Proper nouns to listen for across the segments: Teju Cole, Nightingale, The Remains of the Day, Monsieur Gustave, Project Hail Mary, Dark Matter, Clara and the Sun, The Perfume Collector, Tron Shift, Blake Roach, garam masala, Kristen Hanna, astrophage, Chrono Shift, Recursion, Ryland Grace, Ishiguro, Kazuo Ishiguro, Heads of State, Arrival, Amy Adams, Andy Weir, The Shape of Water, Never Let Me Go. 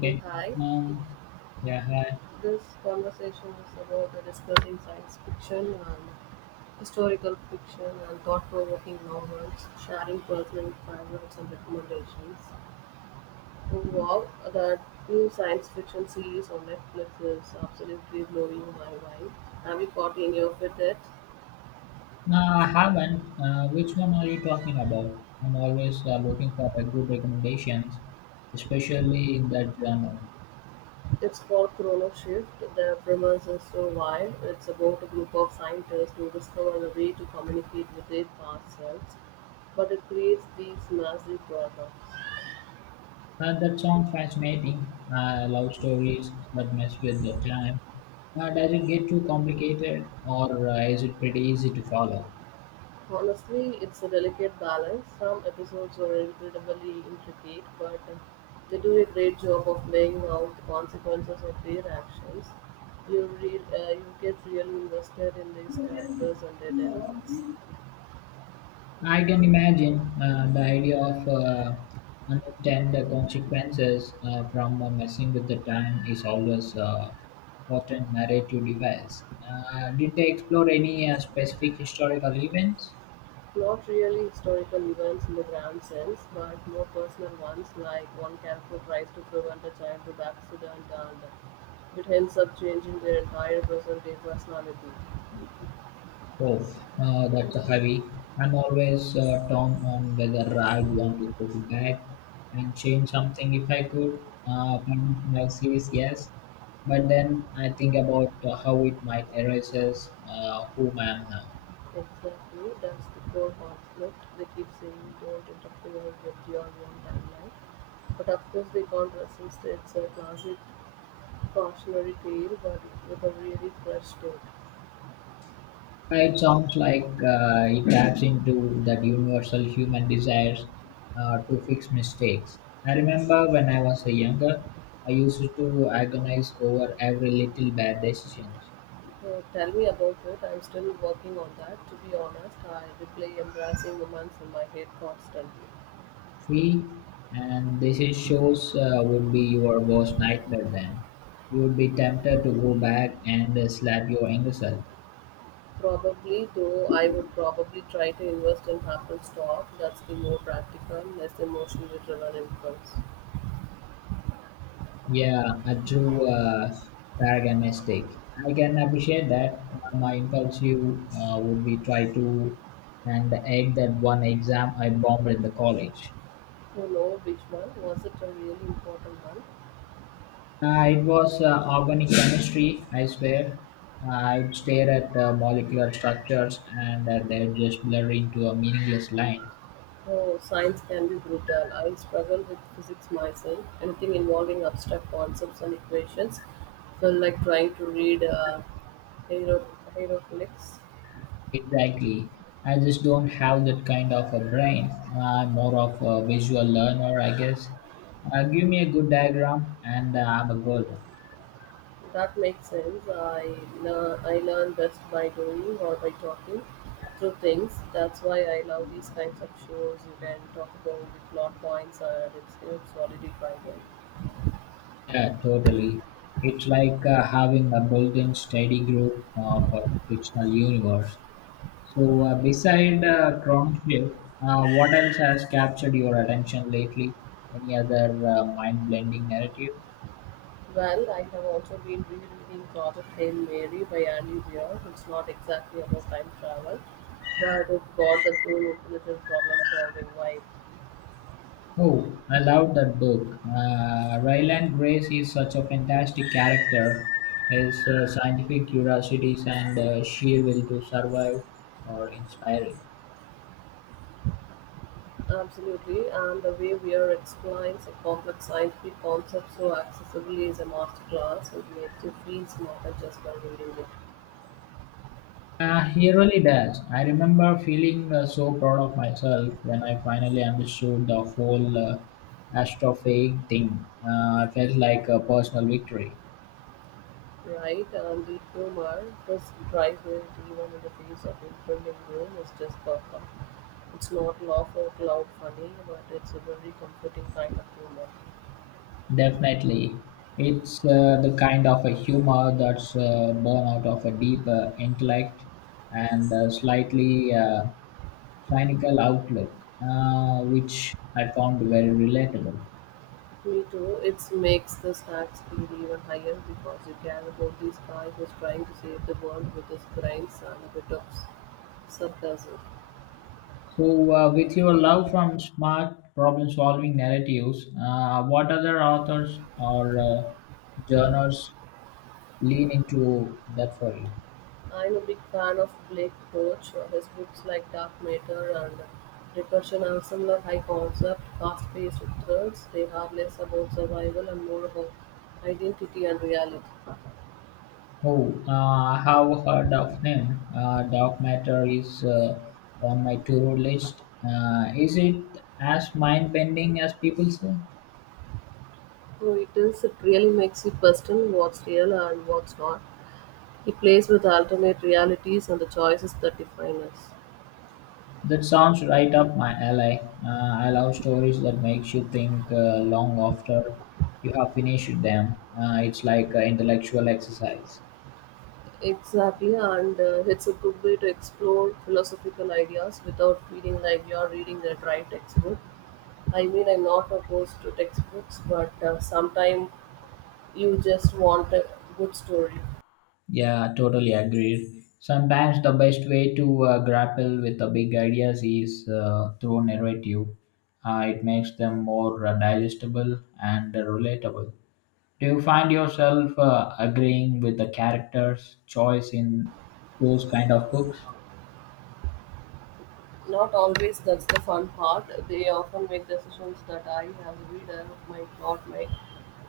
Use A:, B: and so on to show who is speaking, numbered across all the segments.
A: Hey, hi.
B: Um, yeah, hi.
A: This conversation is about discussing science fiction and historical fiction and thought provoking novels, sharing personal favorites and recommendations. Oh, wow, that new science fiction series on Netflix is absolutely blowing my mind. Have you caught any of it yet?
B: No, I haven't. Which one are you talking about? I'm always looking for a good recommendations, especially in that genre.
A: It's called Chrono Shift. The premise is so wild. It's about a group of scientists who discover a way to communicate with their past selves, but it creates these massive problems.
B: That sounds fascinating. I love stories that mess with the time. Does it get too complicated, or is it pretty easy to follow?
A: Honestly, it's a delicate balance. Some episodes are incredibly intricate, but they do a great job of laying out the consequences of their actions. You read, you get really invested in these characters and their dilemmas.
B: I can imagine the idea of unintended consequences from messing with the time is always a potent narrative device. Did they explore any specific historical events?
A: Not really historical events in the grand sense, but more personal ones, like one character tries to prevent a childhood accident and it ends up changing their entire present day personality.
B: Oh, that's a heavy. I'm always torn on whether I'd want to go back and change something if I could. Part of my says yes, but then I think about how it might erases whom I am now.
A: Exactly, that's the core conflict. They keep saying don't interfere with your own timeline. But of course, they can't resist. It's a classic cautionary tale, but with a really fresh take.
B: It sounds like it taps into that universal human desires to fix mistakes. I remember when I was a younger, I used to agonize over every little bad decision.
A: Tell me about it. I'm still working on that. To be honest, I replay embracing romance in my head constantly.
B: See, and this is shows would be your worst nightmare then. You would be tempted to go back and slap your younger self.
A: Probably, though, I would probably try to invest in Apple stock. That's the more practical, less emotionally driven impulse.
B: Yeah, I true paradigm mistake. I can appreciate that. My impulsive would be try to and egg that one exam I bombed in the college.
A: You know which one? Was it a really important one?
B: It was organic chemistry, I swear. I'd stare at molecular structures and they'd just blur into a meaningless line.
A: Oh, science can be brutal. I struggle with physics myself. Anything involving abstract concepts and equations felt like trying to read hiero- hieroglyphs.
B: Exactly. I just don't have that kind of a brain. I'm more of a visual learner, I guess. Give me a good diagram and I'm a good.
A: That makes sense. I learn best by doing or by talking through things. That's why I love these kinds of shows. You can talk about the plot points and it's helps solidify them.
B: Yeah, totally. It's like having a built-in study group for the fictional universe. So, beside Tron Shift, what else has captured your attention lately? Any other mind-blending narrative?
A: Well, I have also been rereading Project Hail Mary by Andy Weir. It's not exactly about time travel, but it's got the cool alternative problem solving vibe.
B: Oh, I love that book. Ryland Grace is such a fantastic character. His scientific curiosities and sheer will to survive are inspiring.
A: Absolutely, and the way Weir explains a complex scientific concept so accessibly is a masterclass. It makes you feel smarter just by reading it.
B: He really does. I remember feeling so proud of myself when I finally understood the whole astrophage thing. I felt like a personal victory.
A: Right, and the humor, this drive it even in the face of impending doom, is just perfect. It's not laugh out loud funny, but it's a very comforting kind of humor.
B: Definitely. It's the kind of a humor that's born out of a deep intellect and slightly cynical outlook, which I found very relatable.
A: Me too. It makes the snack speed even higher because you care about this guy who's trying to save the world with his brains and a bit of sarcasm.
B: So, with your love from smart problem solving narratives, what other authors or journals lean into that for you?
A: I'm a big fan of Blake Roach. His books like Dark Matter and Recursion are similar high concept, fast paced thrills. They are less about survival and more about identity and reality.
B: Oh, I have heard of him. Dark Matter is on my to-do list. Is it as mind-bending as people say?
A: So it is, it really makes you question what's real and what's not. He plays with alternate realities and the choices that define us.
B: That sounds right up my alley. I love stories that makes you think long after you have finished them. It's like intellectual exercise.
A: Exactly, and it's a good way to explore philosophical ideas without feeling like you're reading a dry textbook. I mean, I'm not opposed to textbooks, but sometimes you just want a good story.
B: Yeah, totally agreed. Sometimes the best way to grapple with the big ideas is through narrative. It makes them more digestible and relatable. Do you find yourself agreeing with the characters' choice in those kind of books?
A: Not always that's the fun part. They often make decisions that I, as a reader, might not make,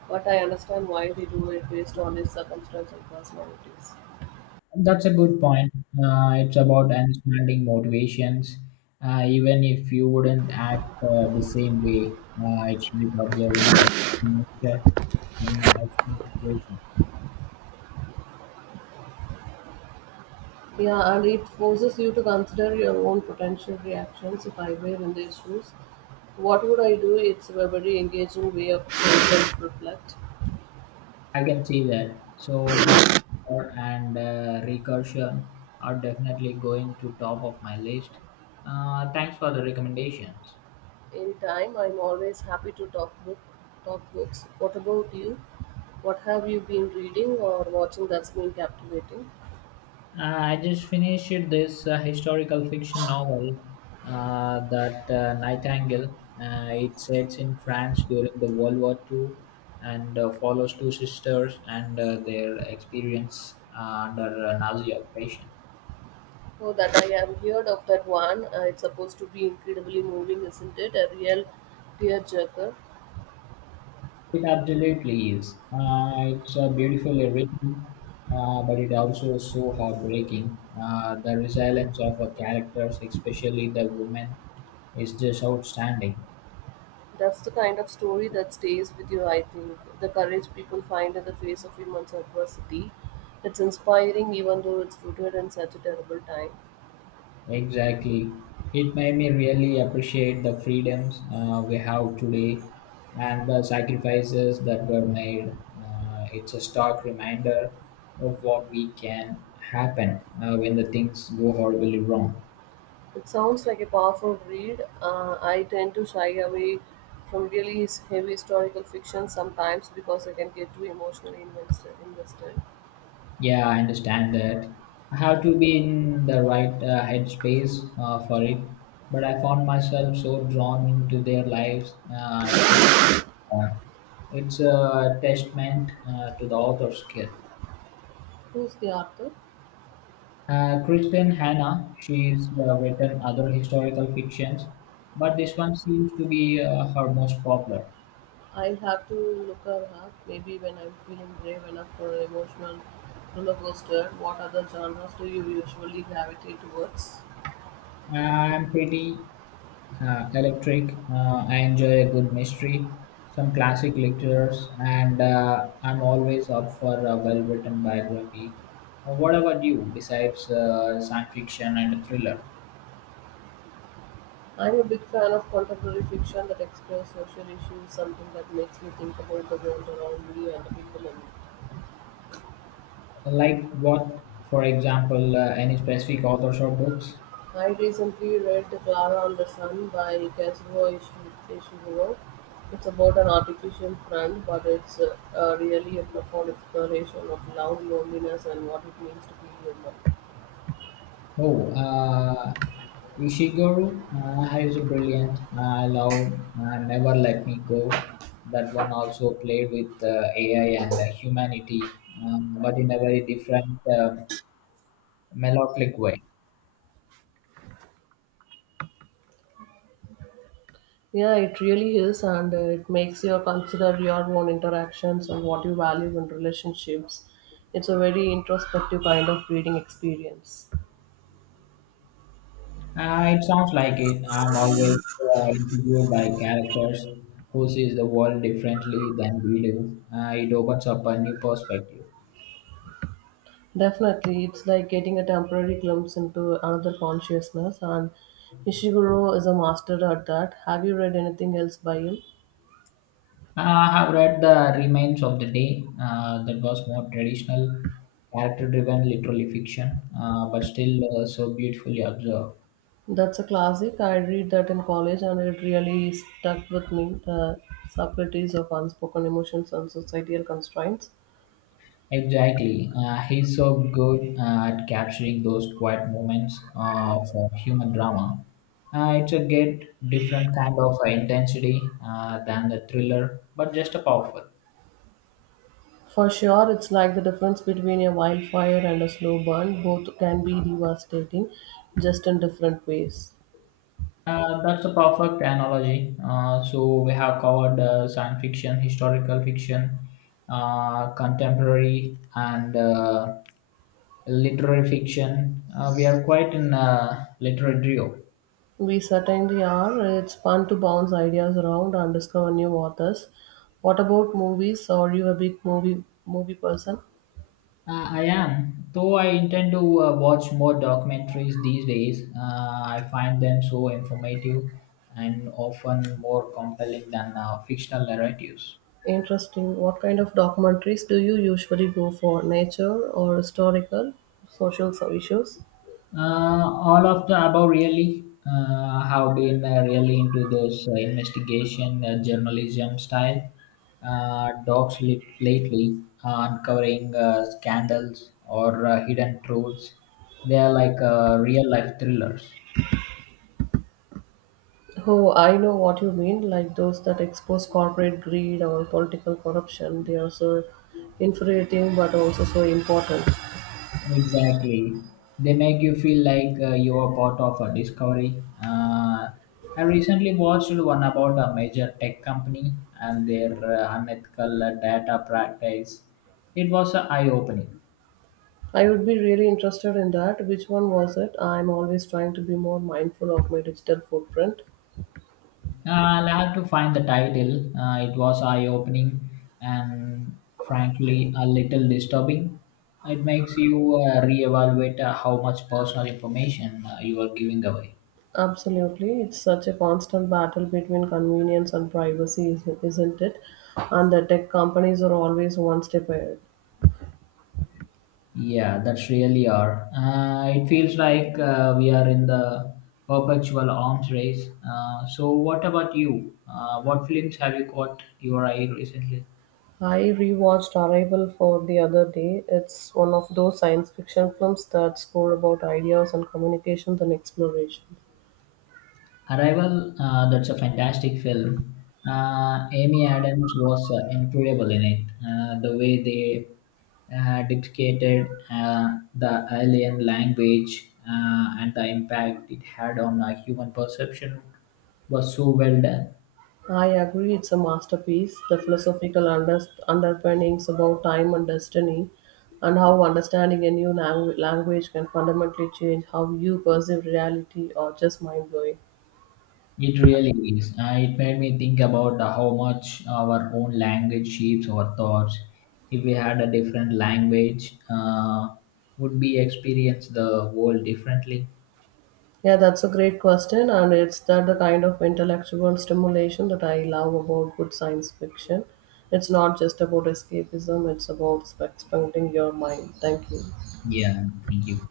A: but I understand why they do it based on their circumstance and personalities.
B: That's a good point. It's about understanding motivations, even if you wouldn't act the same way. It's like observing the nature in an extreme situation.
A: Yeah, and it forces you to consider your own potential reactions. If I were in their shoes, what would I do? It's a very engaging way of self-reflect.
B: I can see that. So Dark and Recursion are definitely going to top of my list. Thanks for the recommendations.
A: In time, I'm always happy to talk books. What about you? What have you been reading or watching that's been captivating?
B: Uh, I just finished this historical fiction novel that Nightingale. It sets in France during the World War Two, and follows two sisters and their experience under Nazi occupation.
A: Oh, that I have heard of that one. It's supposed to be incredibly moving, isn't it? A real tearjerker.
B: It absolutely is. It's beautifully written, but it also is so heartbreaking. The resilience of her characters, especially the woman, is just outstanding.
A: That's the kind of story that stays with you, I think. The courage people find in the face of immense adversity. It's inspiring, even though it's rooted in such a terrible time.
B: Exactly. It made me really appreciate the freedoms we have today and the sacrifices that were made. It's a stark reminder of what we can happen when the things go horribly wrong.
A: It sounds like a powerful read. I tend to shy away from really heavy historical fiction sometimes because I can get too emotionally invested.
B: Yeah, I understand that. I have to be in the right headspace for it, but I found myself so drawn into their lives. I could, uh, it's a testament to the author's skill.
A: Who's the author?
B: Kristen Hanna, she's written other historical fictions, but this one seems to be her most popular.
A: I'll have to look her up. Maybe when I'm feeling brave enough for an emotional roller coaster. What other genres do you usually gravitate towards?
B: I'm pretty electric. I enjoy a good mystery, some classic lectures, and I'm always up for a well written biography. What about you, besides science fiction and thriller?
A: I'm a big fan of contemporary fiction that explores social issues, something that makes me think about the world around me and the people in it.
B: Like what, for example, any specific authors or books?
A: I recently read Clara and the Sun by Ishiguro. It's about an artificial friend, but it's really a profound exploration of love, loneliness, and what it means to be human.
B: Oh, Ishiguro is brilliant. I love Never Let Me Go. That one also played with AI and humanity, but in a very different melodic way.
A: Yeah, it really is, and it makes you consider your own interactions and what you value in relationships. It's a very introspective kind of reading experience.
B: It sounds like it. I'm always intrigued by characters who sees the world differently than we do. It opens up a new perspective.
A: Definitely, it's like getting a temporary glimpse into another consciousness, and Ishiguro is a master at that. Have you read anything else by him?
B: Uh, I have read The Remains of the Day that was more traditional, character driven literary fiction, but still so beautifully observed.
A: That's a classic. I read that in college, and it really stuck with me the subtleties of unspoken emotions and societal constraints.
B: Exactly. He's so good at capturing those quiet moments for human drama. It's a get different kind of intensity than the thriller, but just a powerful.
A: For sure, it's like the difference between a wildfire and a slow burn. Both can be devastating, just in different ways.
B: That's a perfect analogy. So we have covered science fiction, historical fiction, contemporary, and literary fiction. We are quite in literary duo.
A: We certainly are. It's fun to bounce ideas around and discover new authors. What about movies? Are you a big movie person?
B: I am, though I intend to watch more documentaries these days. I find them so informative and often more compelling than fictional narratives.
A: Interesting. What kind of documentaries do you usually go for? Nature or historical, social issues?
B: Uh, all of the above really have been really into those investigation journalism style docs lately, uncovering scandals or hidden truths. They are like real life thrillers.
A: Oh, I know what you mean, like those that expose corporate greed or political corruption. They are so infuriating but also so important.
B: Exactly. They make you feel like you are part of a discovery. I recently watched one about a major tech company and their unethical data practice. It was eye opening.
A: I would be really interested in that. Which one was it? I'm always trying to be more mindful of my digital footprint.
B: I'll have to find the title. It was eye opening and frankly a little disturbing. It makes you reevaluate how much personal information you are giving away.
A: Absolutely. It's such a constant battle between convenience and privacy, isn't it? And the tech companies are always one step ahead.
B: Yeah, that's really are. It feels like we are in the perpetual arms race. So, what about you? What films have you caught your eye recently?
A: I rewatched Arrival for the other day. It's one of those science fiction films that score about ideas and communications and exploration.
B: Arrival, that's a fantastic film. Amy Adams was incredible in it. The way they dictated the alien language and the impact it had on a human perception was so well done.
A: I agree, it's a masterpiece. The philosophical underpinnings about time and destiny, and how understanding a new language can fundamentally change how you perceive reality, or just mind blowing.
B: It really is. It made me think about how much our own language shapes our thoughts. If we had a different language, would we experience the world differently?
A: Yeah, that's a great question, and it's that the kind of intellectual stimulation that I love about good science fiction. It's not just about escapism; it's about expanding your mind. Thank you.
B: Yeah, thank you.